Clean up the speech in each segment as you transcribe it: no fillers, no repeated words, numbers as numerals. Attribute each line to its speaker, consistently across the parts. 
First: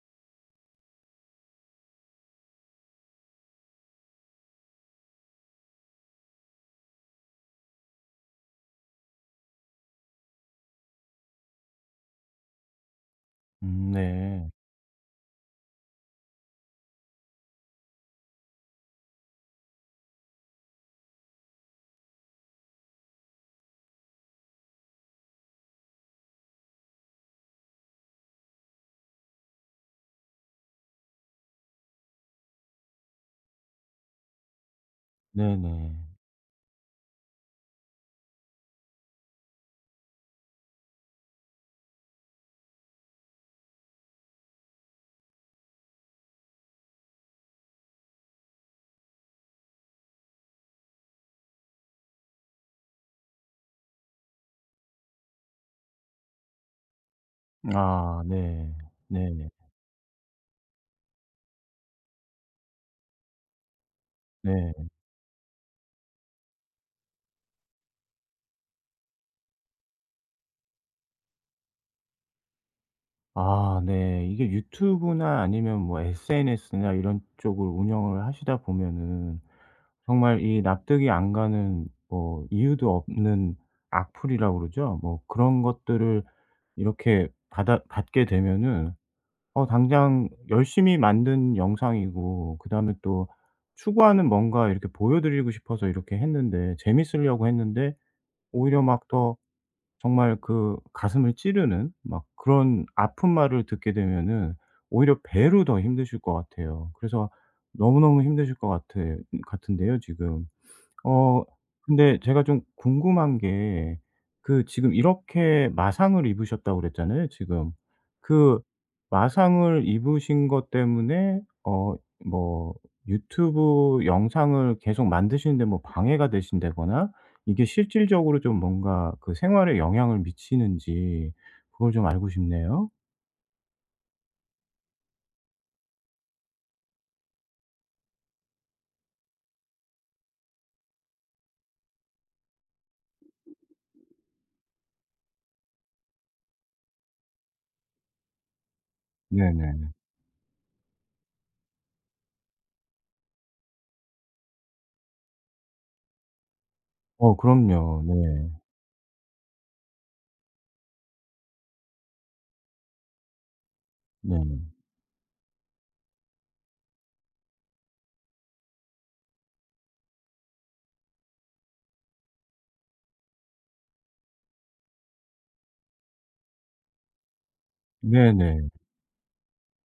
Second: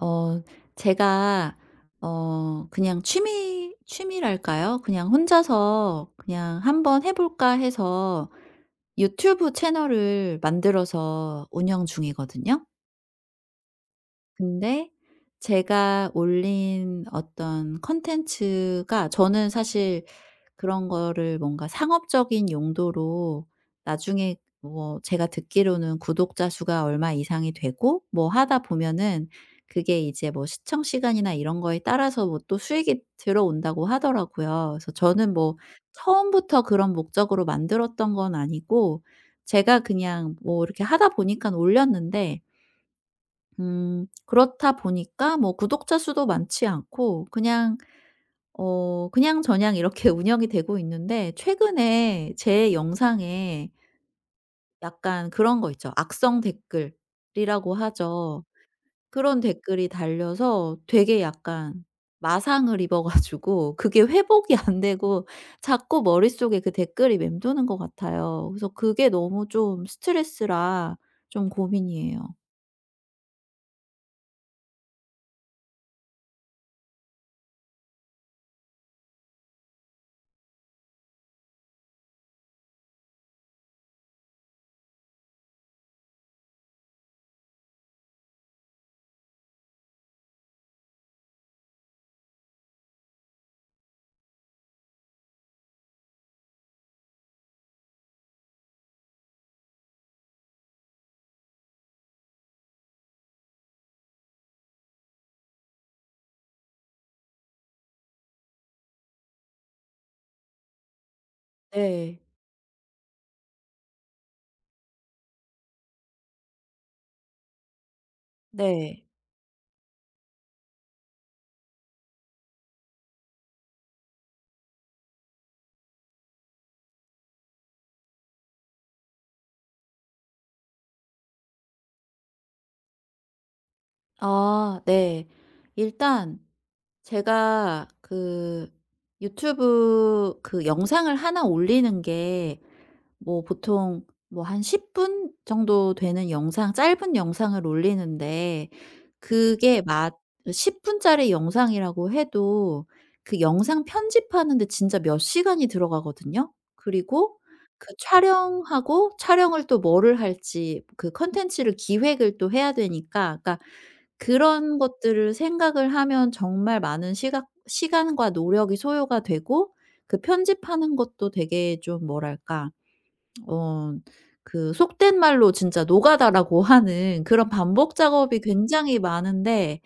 Speaker 1: 어 제가 그냥 취미랄까요? 그냥 혼자서 그냥 '한번 해 볼까.' 해서 유튜브 채널을 만들어서 운영 중이거든요.
Speaker 2: 네.
Speaker 1: 근데 제가 올린 어떤 컨텐츠가 저는 사실 그런 거를 뭔가 상업적인 용도로 나중에, 뭐 제가 듣기로는 구독자 수가 얼마 이상이 되고 뭐 하다 보면은 그게 이제 뭐 시청 시간이나 이런 거에 따라서 뭐 또 수익이 들어온다고 하더라고요. 그래서 저는 뭐
Speaker 2: 네네.
Speaker 1: 처음부터 그런 목적으로 만들었던 건 아니고, 제가 그냥 뭐 이렇게 하다 보니까 올렸는데 그렇다 보니까 뭐 구독자 수도 많지 않고 그냥 그냥저냥 이렇게 운영이 되고 있는데, 최근에 제 영상에 약간 그런 거 있죠. 악성 댓글이라고
Speaker 2: 아
Speaker 1: 하죠.
Speaker 2: 네.
Speaker 1: 그런
Speaker 2: 네.
Speaker 1: 댓글이 달려서 되게 약간 마상을 입어 가지고 그게 회복이 안
Speaker 2: 네.
Speaker 1: 되고 자꾸 머릿속에 그 댓글이 맴도는 것 같아요. 그래서 그게 너무 좀 스트레스라 좀 고민이에요.
Speaker 2: 아 네. 이게 유튜브나 아니면 뭐 SNS나 이런 쪽을 운영을 하시다 보면은 정말 이 납득이 안 가는, 뭐 이유도 없는 악플이라고 그러죠. 뭐 그런 것들을 이렇게 받아 받게 되면은 당장 열심히 만든 영상이고, 그다음에 또 추구하는 뭔가 이렇게 보여 드리고 싶어서 이렇게 했는데, 재밌으려고 했는데, 오히려 막 더 정말 그 가슴을 찌르는 막 그런 아픈 말을 듣게 되면은 오히려 배로 더 힘드실 것 같아요. 그래서 너무너무 힘드실 것 같아 같은데요 지금. 어 근데
Speaker 1: 네.
Speaker 2: 제가 좀 궁금한 게, 그 지금 이렇게 마상을 입으셨다고 그랬잖아요, 지금. 그
Speaker 1: 네.
Speaker 2: 마상을 입으신 것 때문에 뭐 유튜브 영상을 계속 만드시는데 뭐 방해가 되신다거나, 이게 실질적으로 좀 뭔가 그 생활에 영향을 미치는지, 그걸 좀 알고 싶네요.
Speaker 1: 아 네. 일단 제가 그 유튜브 그 영상을 하나 올리는 게 뭐 보통 뭐 한 10분 정도 되는 영상, 짧은 영상을 올리는데, 그게
Speaker 2: 네네.
Speaker 1: 맞 10 분짜리 영상이라고 해도 그 영상 편집하는데 진짜 몇 시간이 들어가거든요.
Speaker 2: 어
Speaker 1: 그리고 그
Speaker 2: 그럼요. 네.
Speaker 1: 촬영하고, 촬영을 또 뭐를 할지 그 콘텐츠를 기획을 또 해야 되니까, 그러니까
Speaker 2: 네.
Speaker 1: 그런 것들을 생각을 하면 정말 많은 시각 시간과 노력이 소요가 되고, 그 편집하는 것도 되게 좀 뭐랄까 어 그 속된 말로 진짜 노가다라고 하는 그런 반복 작업이
Speaker 2: 네네.
Speaker 1: 굉장히 많은데,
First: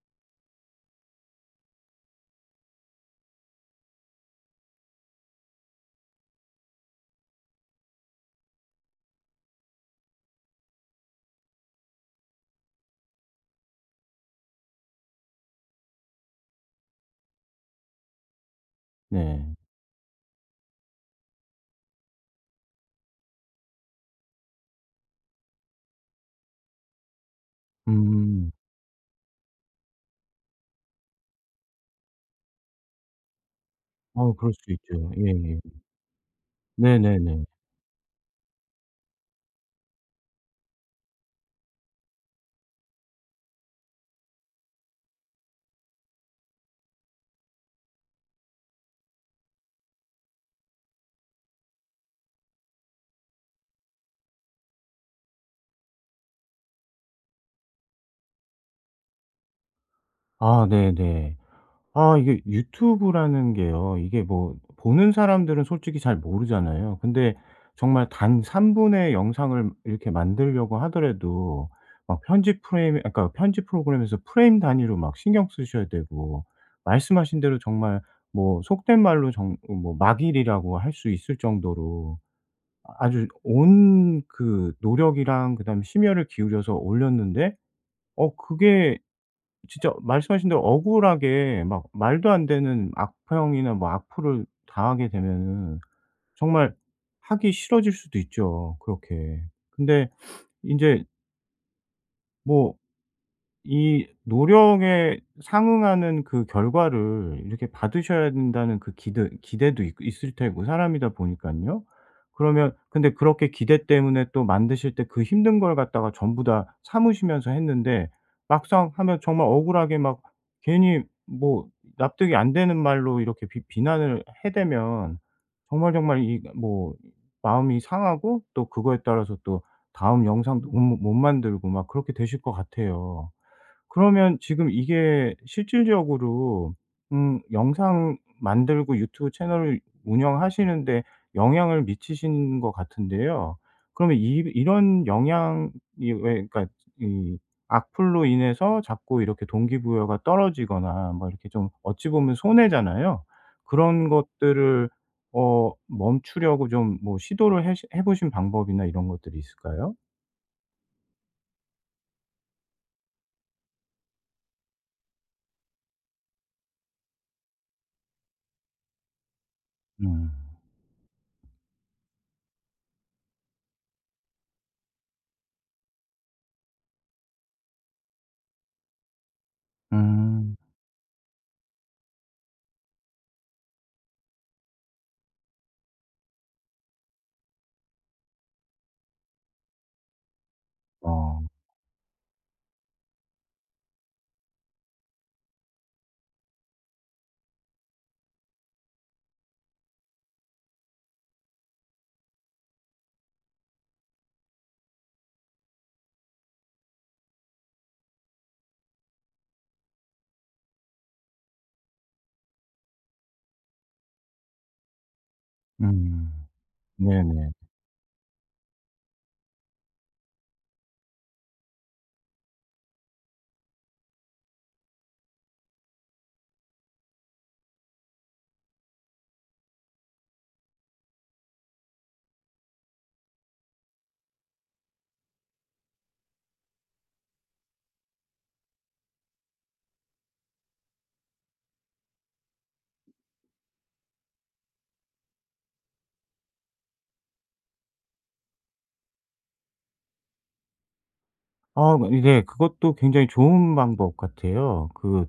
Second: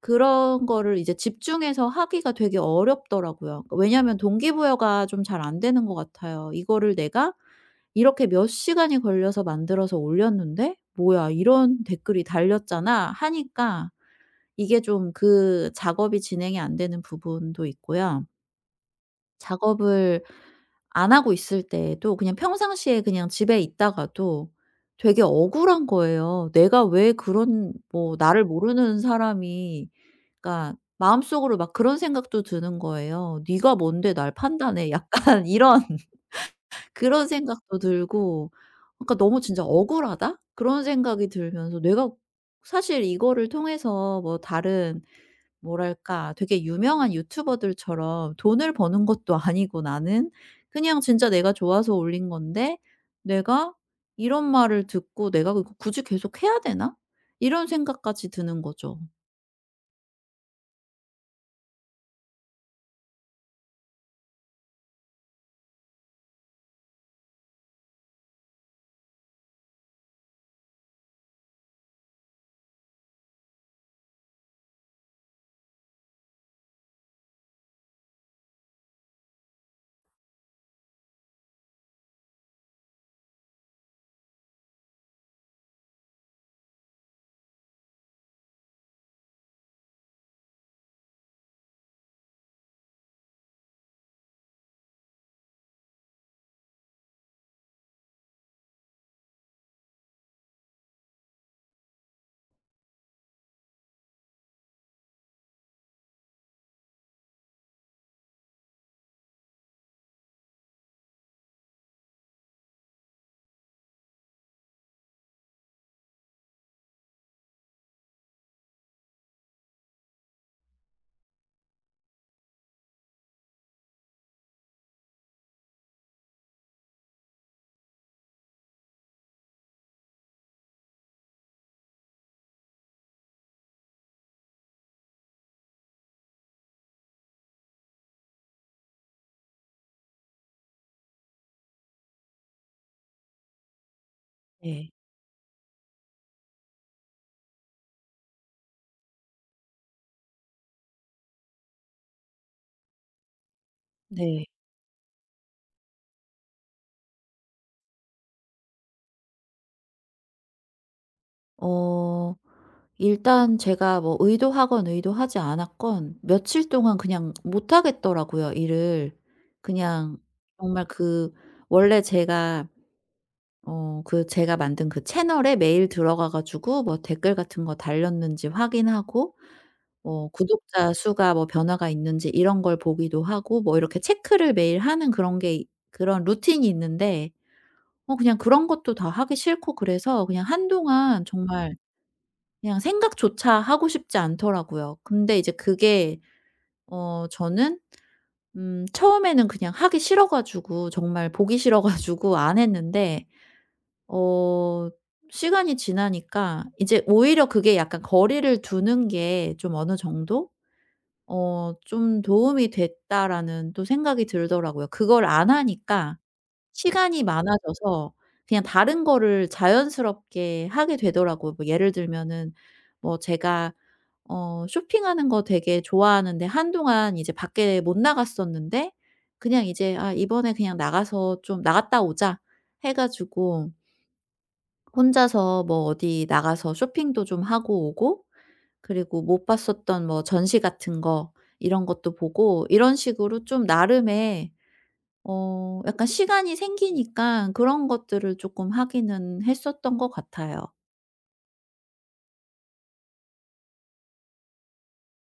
Speaker 1: 그런 거를 이제 집중해서 하기가 되게 어렵더라고요. 왜냐하면 동기부여가 좀 잘 안 되는 것 같아요. '이거를 내가 이렇게 몇 시간이 걸려서 만들어서 올렸는데 뭐야, 이런 댓글이 달렸잖아.' 하니까 이게 좀 그 작업이 진행이 안 되는 부분도 있고요.
Speaker 2: 네.
Speaker 1: 작업을 안 하고 있을 때에도 그냥 평상시에 그냥 집에 있다가도 되게 억울한 거예요. 내가 왜 그런, 뭐 나를
Speaker 2: 음.
Speaker 1: 모르는 사람이, 그러니까 마음속으로 막 그런 생각도 드는 거예요. '네가 뭔데 날
Speaker 2: 아 그럴 수
Speaker 1: 판단해.'
Speaker 2: 있죠.
Speaker 1: 약간
Speaker 2: 예예.
Speaker 1: 이런 그런
Speaker 2: 네네네.
Speaker 1: 생각도 들고, 그러니까 너무 진짜 '억울하다.' 그런 생각이 들면서, 내가 사실 이거를 통해서 뭐 다른, 뭐랄까 되게 유명한 유튜버들처럼 돈을 버는 것도 아니고, 나는 그냥 진짜 내가 좋아서 올린 건데 '내가 이런 말을 듣고 내가 이거 굳이 계속 해야 되나?' 이런 생각까지 드는 거죠.
Speaker 2: 아 네네. 아, 이게 유튜브라는 게요, 이게 뭐 보는 사람들은 솔직히 잘 모르잖아요. 근데 정말 단 3분 분의 영상을 이렇게 만들려고 하더라도 막 편집 프레임 아까 편집 프로그램에서 프레임 단위로 막 신경 쓰셔야 되고, 말씀하신 대로 정말 뭐 속된 말로 정 뭐 막일이라고 할 수 있을 정도로 아주 온 그 노력이랑 그다음에 심혈을 기울여서 올렸는데, 그게 진짜 말씀하신 대로 억울하게 막 말도 안 되는 악평이나 뭐 악플을 당하게 되면은 정말 하기 싫어질 수도 있죠, 그렇게. 근데 인제 뭐 이 노력에 상응하는 그 결과를 이렇게 받으셔야 된다는 그 기대도 있 있을 테고, 사람이다 보니까요. 그러면, 근데 그렇게 기대 때문에 또 만드실 때 그 힘든 걸 갖다가 전부 다 참으시면서 했는데 막상 하면 정말 억울하게 막 괜히 뭐 납득이 안 되는 말로 이렇게 비 비난을 해대면 정말, 정말 이 뭐 마음이 상하고, 또 그거에 따라서 또 다음 영상도 못 만들고 막 그렇게 되실 것 같아요. 그러면 지금 이게 실질적으로 영상 만들고 유튜브 채널을 운영하시는데 영향을 미치시는 것 같은데요. 그러면 이,
Speaker 1: 네.
Speaker 2: 이런 영향이, 왜 그러니까 이 악플로 인해서 자꾸 이렇게 동기부여가 떨어지거나 뭐 이렇게, 좀 어찌 보면 손해잖아요. 그런
Speaker 1: 네.
Speaker 2: 것들을 멈추려고 좀 뭐 시도를 해 보신 방법이나 이런 것들이 있을까요?
Speaker 1: 어 일단 제가 뭐 의도하건 의도하지 않았건 며칠 동안 그냥 못 하겠더라고요 일을. 그냥
Speaker 2: 음.
Speaker 1: 정말 그 원래 제가 만든 그 채널에 매일 들어가 가지고 뭐 댓글 같은 거 달렸는지 확인하고, 뭐
Speaker 2: 음.
Speaker 1: 구독자 수가 뭐 변화가 있는지 이런 걸 보기도 하고, 뭐 이렇게 체크를 매일 하는 그런 게 이 그런 루틴이 있는데, 그냥 그런 것도 다 하기 싫고, 그래서 그냥 한동안
Speaker 2: 어.
Speaker 1: 정말 그냥 생각조차 하고 싶지 않더라고요. 근데 이제 그게, 저는 처음에는 그냥 하기 싫어 가지고 정말 보기 싫어 가지고 안 했는데, 어 시간이 지나니까 이제 오히려 그게 약간 거리를 두는 게 좀 어느 정도 '좀 도움이 됐다.'라는 또 생각이 들더라고요. 그걸 안 하니까
Speaker 2: 음.
Speaker 1: 시간이
Speaker 2: 네네.
Speaker 1: 많아져서 그냥 다른 거를 자연스럽게 하게 되더라고요. 뭐 예를 들면은, 뭐 제가 쇼핑하는 거 되게 좋아하는데 한동안 이제 밖에 못 나갔었는데, 그냥 이제 '아 이번에 그냥 나가서 좀 나갔다 오자.' 해 가지고 혼자서 뭐 어디 나가서 쇼핑도 좀 하고 오고, 그리고 못 봤었던 뭐 전시 같은 거 이런 것도 보고, 이런 식으로 좀 나름의 약간 시간이 생기니까 그런 것들을 조금 하기는 했었던 것 같아요.
Speaker 2: 아이, 그것도 굉장히 좋은 방법 같아요. 그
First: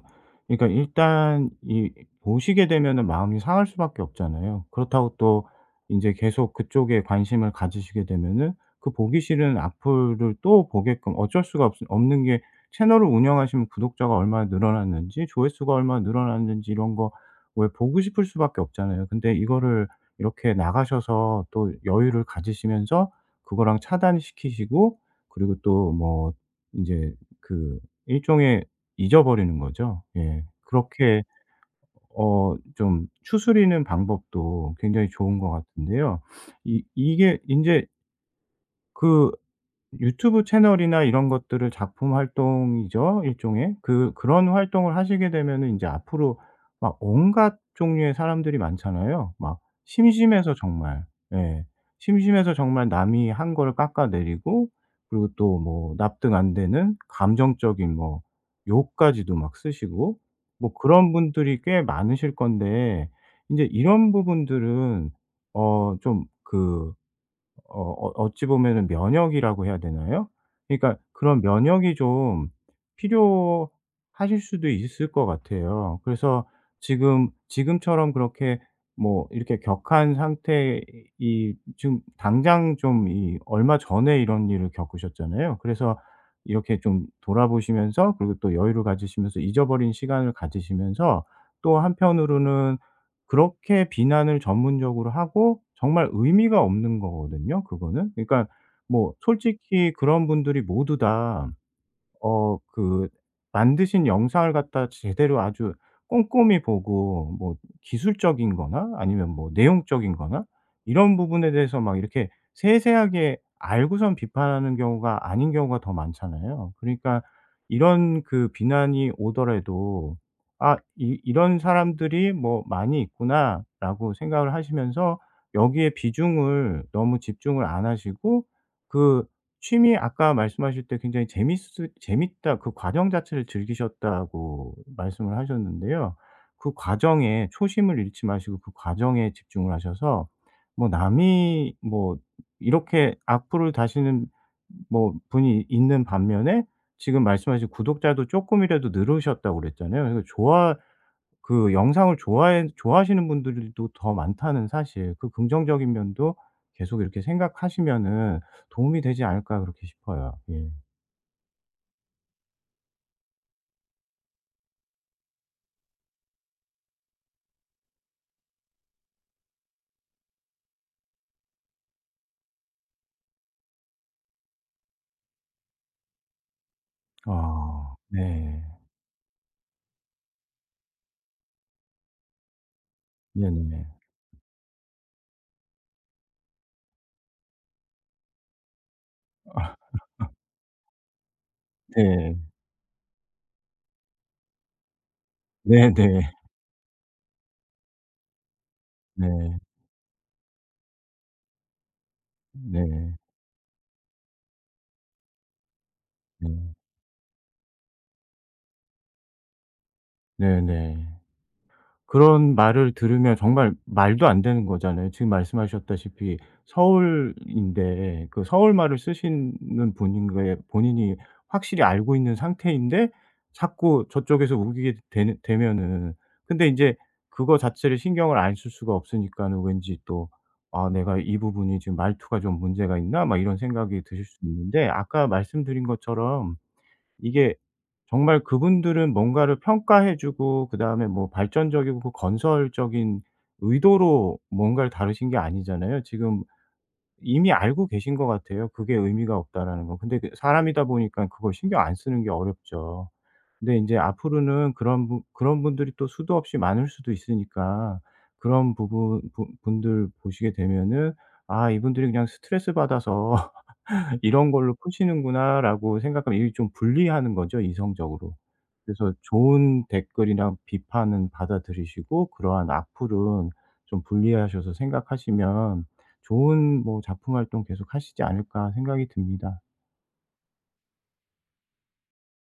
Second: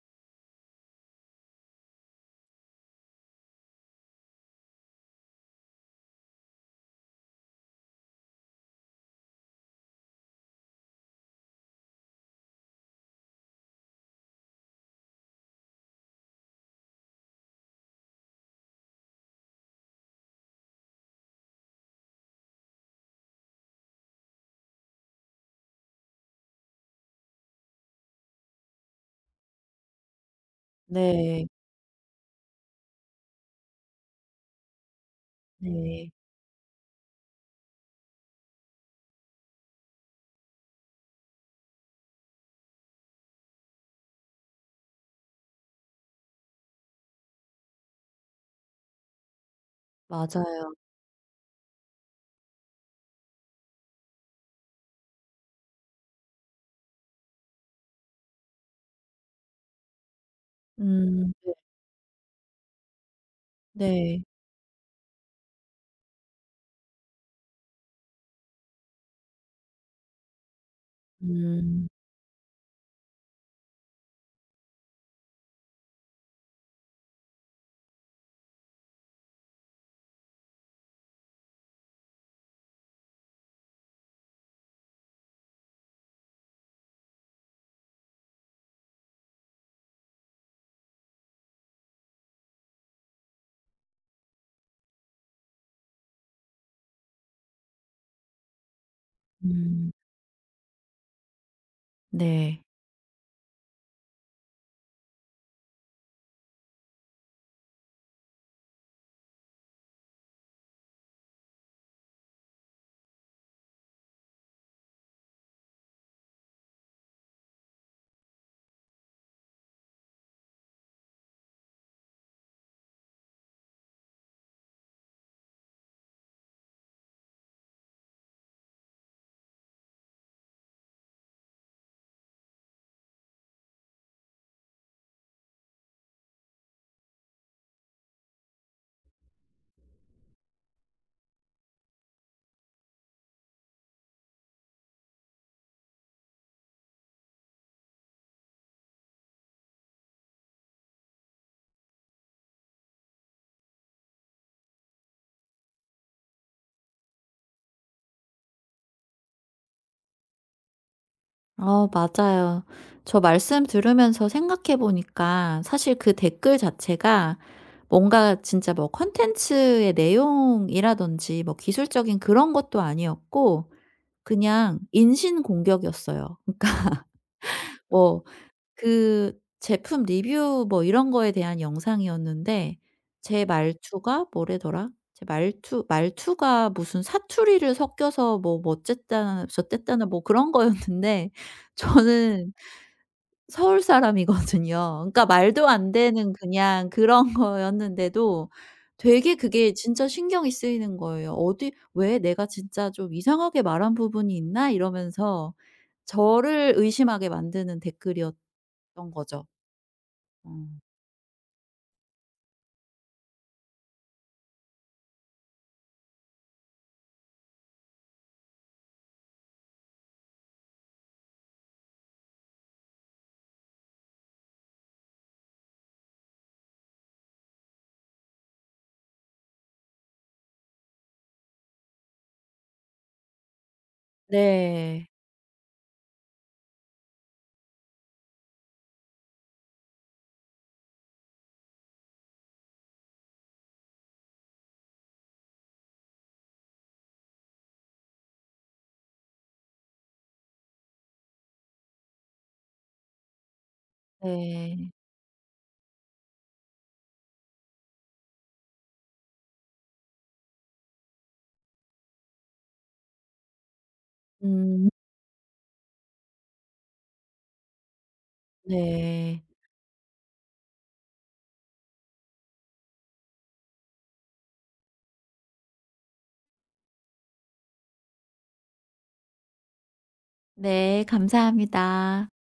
Speaker 2: 그러니까 일단 이 보시게 되면은 마음이 상할 수밖에 없잖아요. 그렇다고 또 이제 계속 그쪽에 관심을 가지시게 되면은 그 보기 싫은 악플을 또 보게끔 어쩔 수가 없 없는 게, 채널을 운영하시면 구독자가 얼마나 늘어났는지, 조회수가 얼마나 늘어났는지 이런 거 왜 보고 싶을 수밖에 없잖아요. 근데 이거를 이렇게 나가셔서 또 여유를 가지시면서 그거랑 차단시키시고, 그리고 또뭐 이제 그 일종의 잊어버리는 거죠. 예. 그렇게
Speaker 1: 네.
Speaker 2: 좀 추스리는 방법도 굉장히 좋은 것
Speaker 1: 네.
Speaker 2: 같은데요. 이 이게 인제 그, 유튜브 채널이나 이런 것들을 작품 활동이죠, 일종의. 그런 활동을 하시게 되면은 제 앞으로 막 온갖 종류의 사람들이 많잖아요. 막 심심해서
Speaker 1: 맞아요.
Speaker 2: 정말. 예. 심심해서 정말 남이 한 거를 깎아내리고, 그리고 또 뭐 납득 안 되는 감정적인 뭐 욕까지도 막 쓰시고 뭐 그런
Speaker 1: 음.
Speaker 2: 분들이 꽤 많으실 건데, 이제 이런
Speaker 1: 네.
Speaker 2: 부분들은, 어좀그 어 어 어찌 보면은 면역이라고 해야 되나요? 그러니까 그런
Speaker 1: 음.
Speaker 2: 면역이 좀 필요하실 수도 있을 것 같아요. 그래서 지금처럼 그렇게 뭐 이렇게 격한 상태, 이 지금 당장 좀 이 얼마 전에 이런 일을 겪으셨잖아요. 그래서 이렇게 좀 돌아보시면서, 그리고 또 여유를 가지시면서, 잊어버린 시간을 가지시면서, 또 한편으로는 그렇게 비난을 전문적으로 하고, 정말 의미가 없는 거거든요, 그거는. 그러니까 뭐
Speaker 1: 음.
Speaker 2: 솔직히 그런 분들이 모두 다
Speaker 1: 네.
Speaker 2: 그 만드신 영상을 갖다 제대로 아주 꼼꼼히 보고 뭐 기술적인 거나, 아니면 뭐 내용적인 거나 이런 부분에 대해서 막 이렇게 세세하게 알고선 비판하는 경우가 아닌 경우가 더 많잖아요. 그러니까 이런 그 비난이 오더라도 '아, 이 이런 사람들이 뭐 많이 있구나.'라고 생각을 하시면서 여기에 비중을, 너무 집중을 안 하시고, 그 취미, 아까 말씀하실 때 굉장히 재밌다 그 과정 자체를 즐기셨다고 말씀을 하셨는데요. 그 과정에 초심을 잃지 마시고 그 과정에 집중을 하셔서, 뭐 남이 뭐 이렇게 악플을 다시는 뭐 분이 있는 반면에 지금 말씀하신 구독자도 조금이라도 늘으셨다고 그랬잖아요. 그래서 좋아 그 영상을 좋아해 좋아하시는 분들도 더 많다는 사실, 그 긍정적인 면도 계속 이렇게 생각하시면은 도움이 되지 않을까 그렇게 싶어요. 예.
Speaker 1: 맞아요. 저 말씀 들으면서 생각해 보니까 사실 그 댓글 자체가 뭔가 진짜 뭐 컨텐츠의 내용이라든지 뭐 기술적인 그런 것도 아니었고 그냥 인신 공격이었어요.
Speaker 2: 아
Speaker 1: 뭐
Speaker 2: 네.
Speaker 1: 그 제품 리뷰 뭐 이런 거에 대한 영상이었는데 제
Speaker 2: 네네.
Speaker 1: 말투가 뭐래더라? 제 말투가 무슨 사투리를 섞여서 뭐 뭐쨌다나
Speaker 2: 아
Speaker 1: 저쨌다나 뭐 그런 거였는데
Speaker 2: 네.
Speaker 1: 저는 서울 사람이거든요. 그러니까 말도 안 되는
Speaker 2: 네네.
Speaker 1: 그냥 그런 거였는데도 되게
Speaker 2: 네.
Speaker 1: 그게 진짜 신경이 쓰이는 거예요. '어디 왜 내가 진짜 좀
Speaker 2: 네.
Speaker 1: 이상하게 말한 부분이 있나?' 이러면서
Speaker 2: 네.
Speaker 1: 저를 의심하게 만드는 댓글이었던 거죠. 음.
Speaker 2: 네네. 그런 말을 들으면 정말 말도 안 되는 거잖아요. 지금 말씀하셨다시피 서울인데, 그 서울 말을 쓰시는 분인 거에 본인이 확실히 알고 있는 상태인데 자꾸 저쪽에서 우기게 되는 되면은, 근데 인제 그거 자체를 신경을 안 쓸 수가 없으니까는 왠지 또 '아, 내가 이 부분이 지금 말투가 좀 문제가 있나?' 막 이런 생각이 드실 수 있는데,
Speaker 1: 네.
Speaker 2: 아까 말씀드린 것처럼 이게 정말 그분들은 뭔가를 평가해 주고 그다음에 뭐 발전적이고 그 건설적인 의도로 뭔가를 다루신 게 아니잖아요. 지금 이미 알고 계신 것 같아요, 그게 의미가 없다라는 건. 근데 그, 사람이다 보니까 그걸 신경 안 쓰는 게 어렵죠. 근데 이제 앞으로는
Speaker 1: 네.
Speaker 2: 그런 분들이 또 수도 없이 많을 수도 있으니까 그런 부분 분 분들 보시게 되면은 '아, 이분들이 그냥 스트레스 받아서 이런 걸로
Speaker 1: 음
Speaker 2: 푸시는구나.'라고 생각하면 이게 좀 불리하는 거죠, 이성적으로. 그래서
Speaker 1: 네.
Speaker 2: 좋은 댓글이나 비판은 받아들이시고 그러한 악플은 좀 분리하셔서 생각하시면 좋은 뭐 작품 활동 계속하시지 않을까 생각이 듭니다.
Speaker 1: 네. 감사합니다.